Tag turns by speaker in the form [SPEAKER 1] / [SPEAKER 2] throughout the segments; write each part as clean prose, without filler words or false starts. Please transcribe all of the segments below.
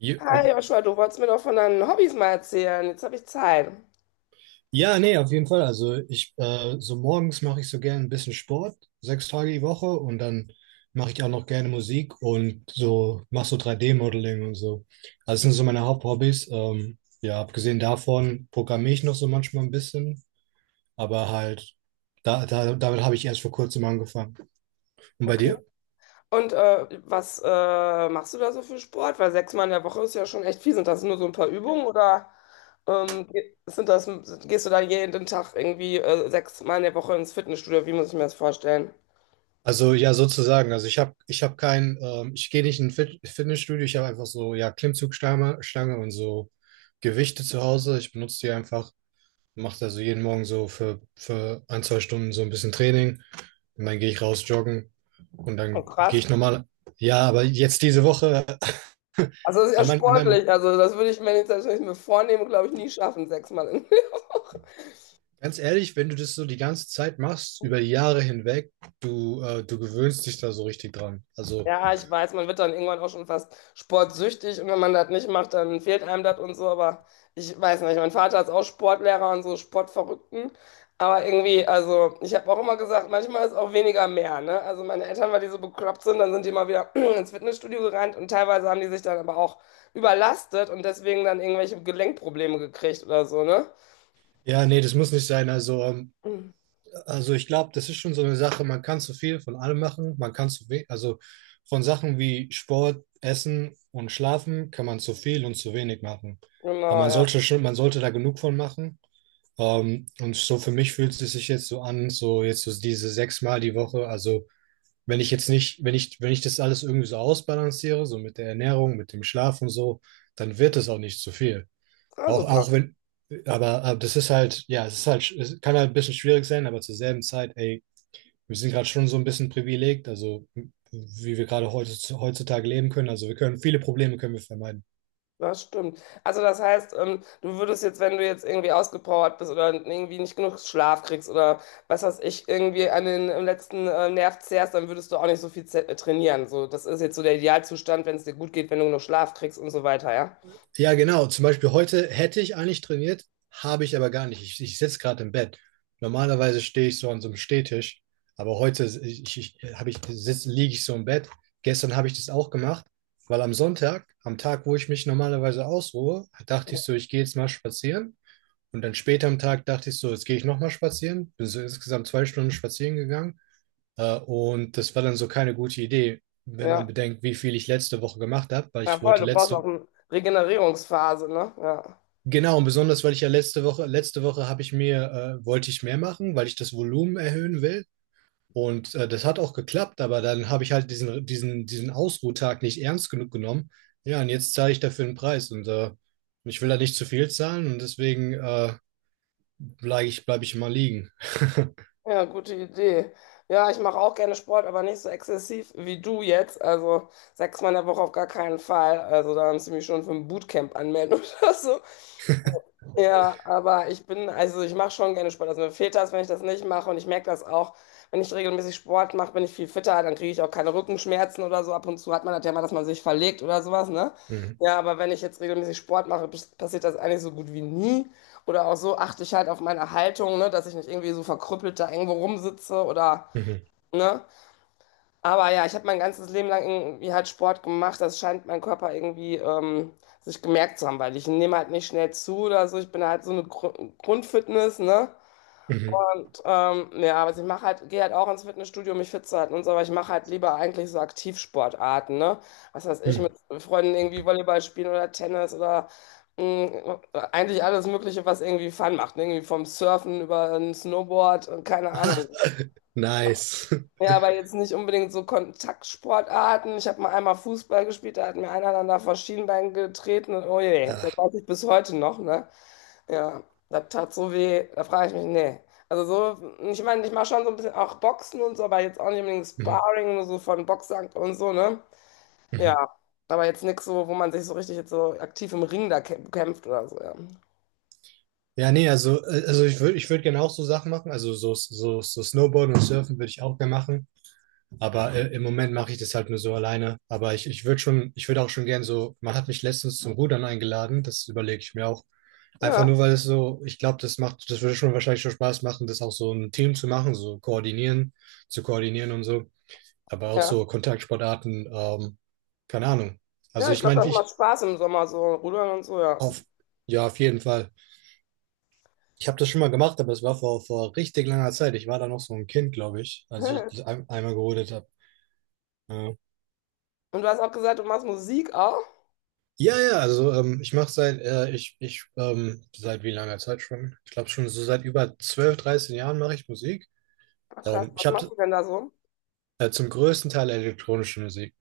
[SPEAKER 1] Hi
[SPEAKER 2] Oh.
[SPEAKER 1] Joshua, du wolltest mir doch von deinen Hobbys mal erzählen. Jetzt habe ich Zeit.
[SPEAKER 2] Ja, nee, auf jeden Fall. Also ich, so morgens mache ich so gerne ein bisschen Sport, 6 Tage die Woche und dann mache ich auch noch gerne Musik und so mache so 3D-Modeling und so. Also das sind so meine Haupthobbys. Ja, abgesehen davon programmiere ich noch so manchmal ein bisschen, aber halt damit habe ich erst vor kurzem angefangen. Und bei
[SPEAKER 1] Okay.
[SPEAKER 2] dir?
[SPEAKER 1] Und was machst du da so für Sport? Weil sechsmal in der Woche ist ja schon echt viel. Sind das nur so ein paar Übungen oder ähm, ge- sind das, gehst du da jeden Tag irgendwie sechsmal in der Woche ins Fitnessstudio? Wie muss ich mir das vorstellen?
[SPEAKER 2] Also ja, sozusagen. Also ich hab kein, ich gehe nicht in ein Fitnessstudio. Ich habe einfach so, ja, Klimmzugstange Stange und so Gewichte zu Hause. Ich benutze die einfach, mache also jeden Morgen so für ein, zwei Stunden so ein bisschen Training und dann gehe ich raus joggen und
[SPEAKER 1] Oh,
[SPEAKER 2] dann gehe
[SPEAKER 1] krass.
[SPEAKER 2] ich normal. Ja, aber jetzt diese Woche,
[SPEAKER 1] Also das ist ja
[SPEAKER 2] an meinem, an meinem,
[SPEAKER 1] sportlich. Also das würde ich mir jetzt, wenn ich mir vornehme, glaube ich, nie schaffen, sechsmal.
[SPEAKER 2] ganz ehrlich, wenn du das so die ganze Zeit machst, über die Jahre hinweg, du gewöhnst dich da so richtig dran. Also
[SPEAKER 1] Ja, ich weiß, man wird dann irgendwann auch schon fast sportsüchtig, und wenn man das nicht macht, dann fehlt einem das und so. Aber ich weiß nicht, mein Vater ist auch Sportlehrer und so Sportverrückten. Aber irgendwie, also ich habe auch immer gesagt, manchmal ist auch weniger mehr, ne? Also meine Eltern, weil die so bekloppt sind, dann sind die mal wieder ins Fitnessstudio gerannt und teilweise haben die sich dann aber auch überlastet und deswegen dann irgendwelche Gelenkprobleme gekriegt oder so, ne?
[SPEAKER 2] ja, nee, das muss nicht sein. Also ich glaube, das ist schon so eine Sache, man kann zu viel von allem machen, man kann zu wenig, also von Sachen wie Sport, Essen und Schlafen kann man zu viel und zu wenig machen. Aber
[SPEAKER 1] Genau,
[SPEAKER 2] man
[SPEAKER 1] ja.
[SPEAKER 2] sollte schon, man sollte da genug von machen. Und so für mich fühlt es sich jetzt so an, so jetzt so diese 6 Mal die Woche. Also wenn ich jetzt nicht, wenn ich das alles irgendwie so ausbalanciere, so mit der Ernährung, mit dem Schlaf und so, dann wird es auch nicht zu viel.
[SPEAKER 1] Ah,
[SPEAKER 2] Auch, auch
[SPEAKER 1] super.
[SPEAKER 2] wenn, aber das ist halt, ja, es kann halt ein bisschen schwierig sein, aber zur selben Zeit, ey, wir sind gerade schon so ein bisschen privilegiert, also wie wir gerade heutzutage leben können. Also wir können viele Probleme können wir vermeiden.
[SPEAKER 1] Das stimmt. Also das heißt, du würdest jetzt, wenn du jetzt irgendwie ausgepowert bist oder irgendwie nicht genug Schlaf kriegst oder was weiß ich, irgendwie an den letzten Nerv zehrst, dann würdest du auch nicht so viel trainieren. So, das ist jetzt so der Idealzustand, wenn es dir gut geht, wenn du genug Schlaf kriegst und so weiter, ja?
[SPEAKER 2] Ja, genau. Zum Beispiel heute hätte ich eigentlich trainiert, habe ich aber gar nicht. Ich sitze gerade im Bett. Normalerweise stehe ich so an so einem Stehtisch, aber heute ich, ich, habe ich, sitz, liege ich so im Bett. Gestern habe ich das auch gemacht, weil am Sonntag, am Tag, wo ich mich normalerweise ausruhe, dachte ich so, ich gehe jetzt mal spazieren. Und dann später am Tag dachte ich so, jetzt gehe ich nochmal spazieren. Bin so insgesamt 2 Stunden spazieren gegangen. Und das war dann so keine gute Idee, wenn man
[SPEAKER 1] Ja.
[SPEAKER 2] bedenkt, wie viel ich letzte Woche gemacht habe, weil
[SPEAKER 1] Ja,
[SPEAKER 2] ich
[SPEAKER 1] voll,
[SPEAKER 2] wollte
[SPEAKER 1] du brauchst auch
[SPEAKER 2] letzte,
[SPEAKER 1] eine Regenerierungsphase, ne? Ja.
[SPEAKER 2] genau, und besonders, weil ich ja letzte Woche habe ich mir, wollte ich mehr machen, weil ich das Volumen erhöhen will. Und das hat auch geklappt, aber dann habe ich halt diesen Ausruhtag nicht ernst genug genommen. Ja, und jetzt zahle ich dafür einen Preis ich will da nicht zu viel zahlen und deswegen bleib ich mal liegen.
[SPEAKER 1] Ja, gute Idee. Ja, ich mache auch gerne Sport, aber nicht so exzessiv wie du jetzt. Also sechsmal in der Woche auf gar keinen Fall. Also da haben sie mich schon für ein Bootcamp anmelden oder so. Ja, aber ich bin, also ich mache schon gerne Sport. Also mir fehlt das, wenn ich das nicht mache. Und ich merke das auch, wenn ich regelmäßig Sport mache, bin ich viel fitter. Dann kriege ich auch keine Rückenschmerzen oder so. Ab und zu hat man das ja mal, dass man sich verlegt oder sowas, ne?
[SPEAKER 2] Mhm.
[SPEAKER 1] Ja, aber wenn ich jetzt regelmäßig Sport mache, passiert das eigentlich so gut wie nie. Oder auch so achte ich halt auf meine Haltung, ne, dass ich nicht irgendwie so verkrüppelt da irgendwo rumsitze oder,
[SPEAKER 2] Mhm.
[SPEAKER 1] ne? Aber ja, ich habe mein ganzes Leben lang irgendwie halt Sport gemacht. Das scheint mein Körper irgendwie sich gemerkt zu haben, weil ich nehme halt nicht schnell zu oder so. Ich bin halt so eine Grundfitness, ne?
[SPEAKER 2] Mhm.
[SPEAKER 1] Und ja, also ich mache halt, gehe halt auch ins Fitnessstudio, um mich fit zu halten und so, aber ich mache halt lieber eigentlich so Aktivsportarten, ne? Was weiß ich,
[SPEAKER 2] Mhm.
[SPEAKER 1] mit Freunden irgendwie Volleyball spielen oder Tennis oder mh, eigentlich alles Mögliche, was irgendwie Fun macht, ne? Irgendwie vom Surfen über ein Snowboard, keine Ahnung.
[SPEAKER 2] Nice.
[SPEAKER 1] Ja, aber jetzt nicht unbedingt so Kontaktsportarten. Ich habe mal einmal Fußball gespielt, da hat mir einer dann da vor Schienbein getreten und oh je, das
[SPEAKER 2] Ah.
[SPEAKER 1] weiß ich bis heute noch, ne? Ja, das tat so weh, da frage ich mich, nee. Also so, ich meine, ich mache schon so ein bisschen auch Boxen und so, aber jetzt auch nicht unbedingt
[SPEAKER 2] Mhm.
[SPEAKER 1] Sparring, nur so von Boxsack und so, ne?
[SPEAKER 2] Mhm.
[SPEAKER 1] Ja, aber jetzt nichts so, wo man sich so richtig jetzt so aktiv im Ring da kämpft oder so, ja.
[SPEAKER 2] Ja, nee, also ich würd gerne auch so Sachen machen. Also so Snowboarden und Surfen würde ich auch gerne machen. Aber im Moment mache ich das halt nur so alleine. Aber ich würde schon, ich würde auch schon gern so, man hat mich letztens zum Rudern eingeladen, das überlege ich mir auch. Einfach
[SPEAKER 1] Ja,
[SPEAKER 2] nur, weil es so, ich glaube, das macht, das würde schon wahrscheinlich schon Spaß machen, das auch so ein Team zu machen, so koordinieren, zu koordinieren und so. Aber auch
[SPEAKER 1] ja.
[SPEAKER 2] so Kontaktsportarten, keine Ahnung.
[SPEAKER 1] Ja,
[SPEAKER 2] Also
[SPEAKER 1] ich
[SPEAKER 2] ich
[SPEAKER 1] glaube,
[SPEAKER 2] meine, wie
[SPEAKER 1] das macht
[SPEAKER 2] ich
[SPEAKER 1] Spaß im Sommer, so rudern und so, ja.
[SPEAKER 2] auf, ja, auf jeden Fall. Ich habe das schon mal gemacht, aber es war vor richtig langer Zeit. Ich war da noch so ein Kind, glaube ich, als ich das einmal gerodet habe. Ja.
[SPEAKER 1] Und du hast auch gesagt, du machst Musik auch?
[SPEAKER 2] Ja, ja, also ich mache seit, seit wie langer Zeit schon? Ich glaube schon so seit über 12, 13 Jahren mache ich Musik.
[SPEAKER 1] Ach, krass,
[SPEAKER 2] Ich
[SPEAKER 1] was machst
[SPEAKER 2] habe
[SPEAKER 1] du denn da so?
[SPEAKER 2] zum größten Teil elektronische Musik.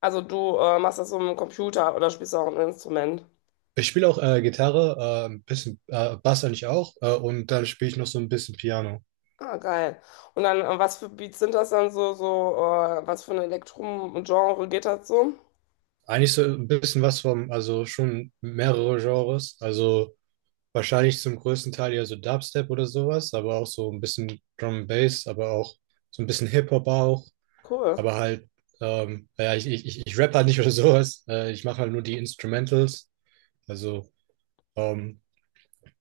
[SPEAKER 1] Also du machst das so im Computer oder spielst du auch ein Instrument?
[SPEAKER 2] Ich spiele auch Gitarre, ein bisschen Bass eigentlich auch, und dann spiele ich noch so ein bisschen Piano.
[SPEAKER 1] Ah, geil. Und dann, was für Beats sind das dann so, was für ein Elektrum-Genre geht das so?
[SPEAKER 2] Eigentlich so ein bisschen was vom, also schon mehrere Genres. Also wahrscheinlich zum größten Teil ja so Dubstep oder sowas, aber auch so ein bisschen Drum and Bass, aber auch so ein bisschen Hip-Hop auch,
[SPEAKER 1] Cool.
[SPEAKER 2] aber halt, ja, ich rapp halt nicht oder sowas. Ich mache halt nur die Instrumentals. Also, ähm,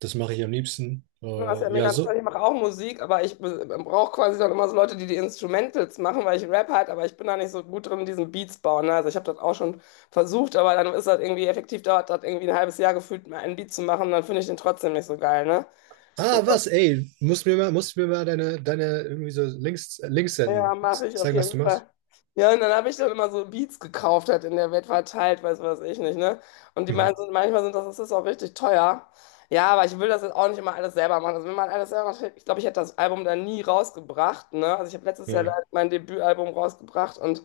[SPEAKER 2] das mache ich am liebsten.
[SPEAKER 1] Ja, das ist ja
[SPEAKER 2] Ja,
[SPEAKER 1] mega interessant.
[SPEAKER 2] so.
[SPEAKER 1] Ich mache auch Musik, aber ich brauche quasi dann immer so Leute, die die Instrumentals machen, weil ich Rap halt, aber ich bin da nicht so gut drin, diesen Beats bauen. Ne? Also ich habe das auch schon versucht, aber dann ist das irgendwie effektiv, dauert das irgendwie ein halbes Jahr gefühlt, mir einen Beat zu machen, dann finde ich den trotzdem nicht so geil, ne?
[SPEAKER 2] Ah, was, ey, musst mir mal deine irgendwie so Links
[SPEAKER 1] Ja,
[SPEAKER 2] senden.
[SPEAKER 1] mache ich auf
[SPEAKER 2] Zeigen, was
[SPEAKER 1] jeden
[SPEAKER 2] du machst.
[SPEAKER 1] Fall. Ja, und dann habe ich dann immer so Beats gekauft, halt in der Welt verteilt, weiß was ich nicht, ne? Und die
[SPEAKER 2] Mhm.
[SPEAKER 1] meinen, das ist auch richtig teuer. Ja, aber ich will das jetzt auch nicht immer alles selber machen. Also wenn man alles selber macht, ich glaube, ich hätte das Album dann nie rausgebracht, ne? Also ich habe letztes Jahr
[SPEAKER 2] Mhm.
[SPEAKER 1] leider mein Debütalbum rausgebracht und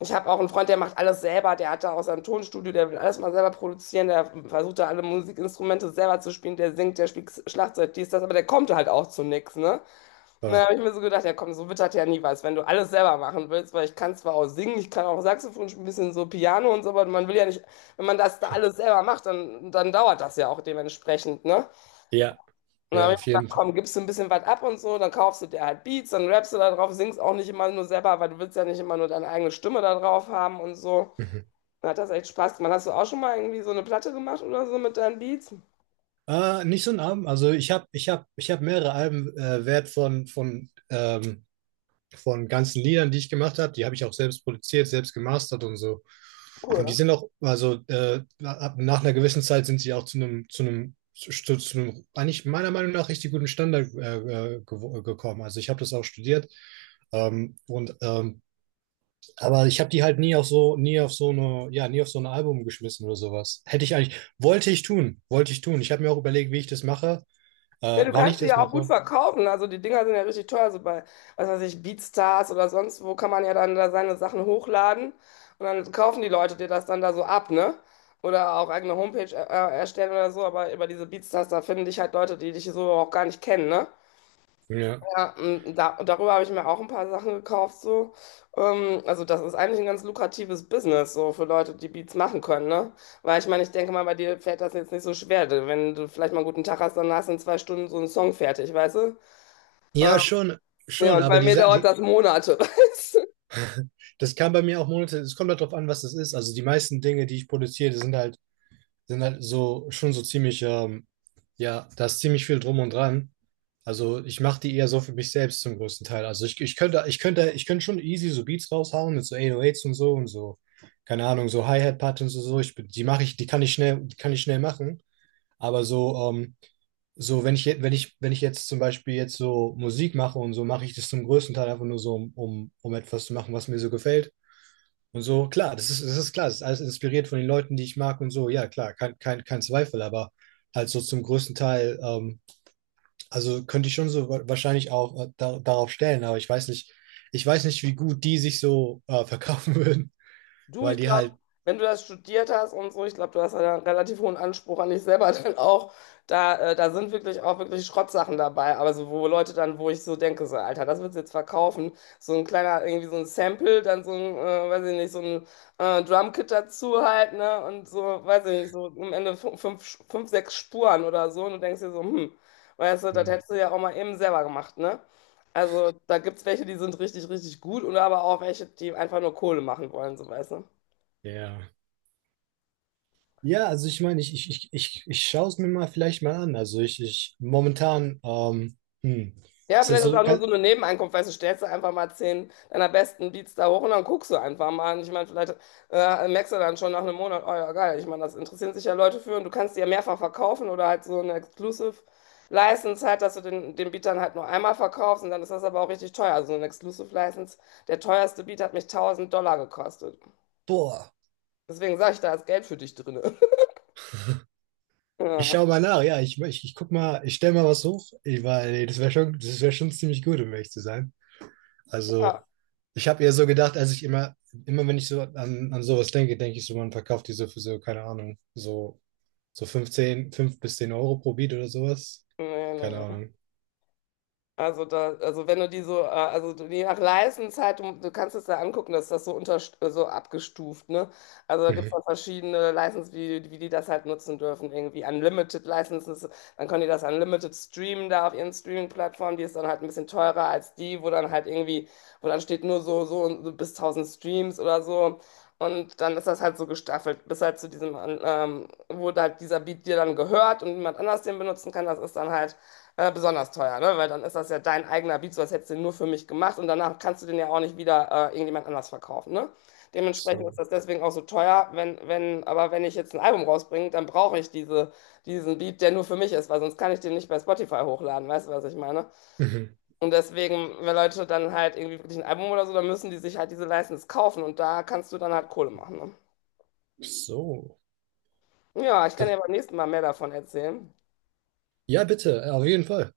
[SPEAKER 1] ich habe auch einen Freund, der macht alles selber, der hat da auch sein Tonstudio, der will alles mal selber produzieren, der versucht da alle Musikinstrumente selber zu spielen, der singt, der spielt Schlagzeug, dies, das, aber der kommt halt auch zu nichts, ne? Na,
[SPEAKER 2] Ah,
[SPEAKER 1] habe ich mir so gedacht, ja komm, so wird das ja nie was, wenn du alles selber machen willst, weil ich kann zwar auch singen, ich kann auch Saxophon spielen, ein bisschen so Piano und so, aber man will ja nicht, wenn man das da alles selber macht, dann dauert das ja auch dementsprechend, ne?
[SPEAKER 2] ja,
[SPEAKER 1] Und dann
[SPEAKER 2] ja,
[SPEAKER 1] habe ich
[SPEAKER 2] auf
[SPEAKER 1] mir gedacht,
[SPEAKER 2] jeden
[SPEAKER 1] komm, gibst du ein bisschen was ab und so, dann kaufst du dir halt Beats, dann rappst du da drauf, singst auch nicht immer nur selber, weil du willst ja nicht immer nur deine eigene Stimme da drauf haben und so.
[SPEAKER 2] Fall.
[SPEAKER 1] Dann hat das echt Spaß gemacht. Hast du auch schon mal irgendwie so eine Platte gemacht oder so mit deinen Beats?
[SPEAKER 2] Nicht so ein Album. Also ich hab mehrere Alben wert von ganzen Liedern, die ich gemacht habe. Die habe ich auch selbst produziert, selbst gemastert und so. Und die
[SPEAKER 1] Cool.
[SPEAKER 2] sind auch, also nach einer gewissen Zeit sind sie auch zu einem eigentlich meiner Meinung nach richtig guten Standard gekommen. Also ich habe das auch studiert. Ähm, und ähm, aber ich habe die halt nie auf so nie auf so eine ja nie auf so ein Album geschmissen oder sowas. Hätte ich eigentlich wollte ich tun, wollte ich tun. Ich habe mir auch überlegt, wie ich das mache.
[SPEAKER 1] Ja, du
[SPEAKER 2] Wann ich
[SPEAKER 1] kannst die
[SPEAKER 2] das
[SPEAKER 1] ja auch gut
[SPEAKER 2] mache?
[SPEAKER 1] verkaufen. Also die Dinger sind ja richtig teuer. So bei, was weiß ich, BeatStars oder sonst wo kann man ja dann da seine Sachen hochladen und dann kaufen die Leute dir das dann da so ab, ne? Oder auch eigene Homepage erstellen oder so. Aber über diese BeatStars, da finden dich halt Leute, die dich so auch gar nicht kennen, ne?
[SPEAKER 2] Ja,
[SPEAKER 1] Ja, darüber habe ich mir auch ein paar Sachen gekauft, so. Also das ist eigentlich ein ganz lukratives Business, so für Leute, die Beats machen können, ne? Weil ich meine, ich denke mal, bei dir fällt das jetzt nicht so schwer. Wenn du vielleicht mal einen guten Tag hast, dann hast du in zwei Stunden so einen Song fertig, weißt du? Ähm,
[SPEAKER 2] ja schon,
[SPEAKER 1] ja,
[SPEAKER 2] schon,
[SPEAKER 1] und
[SPEAKER 2] aber
[SPEAKER 1] bei mir dauert
[SPEAKER 2] Die,
[SPEAKER 1] das Monate.
[SPEAKER 2] das kann bei mir auch Monate, es kommt halt drauf an, was das ist. Also die meisten Dinge, die ich produziere, die sind halt so, schon so ziemlich, ja, da ist ziemlich viel drum und dran. Also ich mache die eher so für mich selbst zum größten Teil. Also ich könnte schon easy so Beats raushauen mit so 808s und so, keine Ahnung, so Hi-Hat-Patterns und so. Die mache ich, die kann ich schnell machen. Aber so, so, wenn ich, je- wenn ich, wenn ich jetzt zum Beispiel jetzt so Musik mache und so, mache ich das zum größten Teil einfach nur so, um etwas zu machen, was mir so gefällt. Und so, klar, das ist klar, das ist alles inspiriert von den Leuten, die ich mag und so, ja, klar, kein Zweifel, aber halt so zum größten Teil, also könnte ich schon so wahrscheinlich auch, darauf stellen, aber ich weiß nicht, wie gut die sich so verkaufen würden,
[SPEAKER 1] Du,
[SPEAKER 2] weil
[SPEAKER 1] ich
[SPEAKER 2] die
[SPEAKER 1] glaube,
[SPEAKER 2] halt,
[SPEAKER 1] wenn du das studiert hast und so, ich glaube, du hast ja einen relativ hohen Anspruch an dich selber dann auch. Da sind wirklich auch wirklich Schrottsachen dabei. Aber so, wo Leute dann, wo ich so denke, so, Alter, das willst du jetzt verkaufen. So ein kleiner, irgendwie so ein Sample, dann so ein, weiß ich nicht, so ein Drumkit dazu halt, ne? Und so, weiß ich nicht, so am Ende fünf, sechs Spuren oder so. Und du denkst dir so, weißt du, das
[SPEAKER 2] hm,
[SPEAKER 1] hättest du ja auch mal eben selber gemacht, ne? Also da gibt es welche, die sind richtig, richtig gut und aber auch welche, die einfach nur Kohle machen wollen, so weißt du.
[SPEAKER 2] ja. Ja, also ich meine, ich schaue es mir mal vielleicht mal an. Also ich momentan,
[SPEAKER 1] Ja,
[SPEAKER 2] ist das
[SPEAKER 1] vielleicht ist
[SPEAKER 2] so
[SPEAKER 1] auch nur so
[SPEAKER 2] ganz,
[SPEAKER 1] eine Nebeneinkunft, weißt du, stellst du einfach mal 10 deiner besten Beats da hoch und dann guckst du einfach mal. Und ich meine, vielleicht merkst du dann schon nach einem Monat, oh ja, geil, ich meine, das interessieren sich ja Leute für und du kannst die ja mehrfach verkaufen oder halt so eine Exclusive License halt, dass du den Beat dann halt nur einmal verkaufst und dann ist das aber auch richtig teuer. Also so eine Exclusive License, der teuerste Beat hat mich 1000 Dollar gekostet.
[SPEAKER 2] boah,
[SPEAKER 1] Deswegen sage ich, da ist Geld für dich drin.
[SPEAKER 2] ich schaue mal nach, ja, ich guck mal, ich stelle mal was hoch, ich, weil das wäre schon ziemlich gut, um ehrlich zu sein.
[SPEAKER 1] Ja,
[SPEAKER 2] Also
[SPEAKER 1] ja,
[SPEAKER 2] ich habe eher so gedacht, als ich immer, immer wenn ich so an, sowas denke, denke ich so, man verkauft die so für so, keine Ahnung, so 5 bis 10 Euro pro Beat oder sowas.
[SPEAKER 1] nee,
[SPEAKER 2] Keine
[SPEAKER 1] nee, nee.
[SPEAKER 2] Ahnung.
[SPEAKER 1] Also da, also wenn du die so, je nach License halt, du kannst es da angucken, dass das so unter, so abgestuft, ne? Also da gibt es
[SPEAKER 2] Mhm.
[SPEAKER 1] dann verschiedene License, wie die das halt nutzen dürfen, irgendwie Unlimited Licenses, dann können die das Unlimited streamen da auf ihren Streaming-Plattformen, die ist dann halt ein bisschen teurer als die, wo dann halt irgendwie, wo dann steht nur und so bis 1000 Streams oder so. Und dann ist das halt so gestaffelt, bis halt zu diesem, wo halt dieser Beat dir dann gehört und niemand anders den benutzen kann, das ist dann halt besonders teuer, ne? Weil dann ist das ja dein eigener Beat, so als hättest du den nur für mich gemacht und danach kannst du den ja auch nicht wieder irgendjemand anders verkaufen, ne? Dementsprechend
[SPEAKER 2] So.
[SPEAKER 1] ist das deswegen auch so teuer, wenn, aber wenn ich jetzt ein Album rausbringe, dann brauche ich diesen Beat, der nur für mich ist, weil sonst kann ich den nicht bei Spotify hochladen, weißt du, was ich meine?
[SPEAKER 2] Mhm.
[SPEAKER 1] Und deswegen, wenn Leute dann halt irgendwie wirklich ein Album oder so, dann müssen die sich halt diese License kaufen und da kannst du dann halt Kohle machen,
[SPEAKER 2] So.
[SPEAKER 1] ne? Ja, ich kann
[SPEAKER 2] Das,
[SPEAKER 1] dir beim nächsten Mal mehr davon erzählen.
[SPEAKER 2] ja, bitte, auf jeden Fall.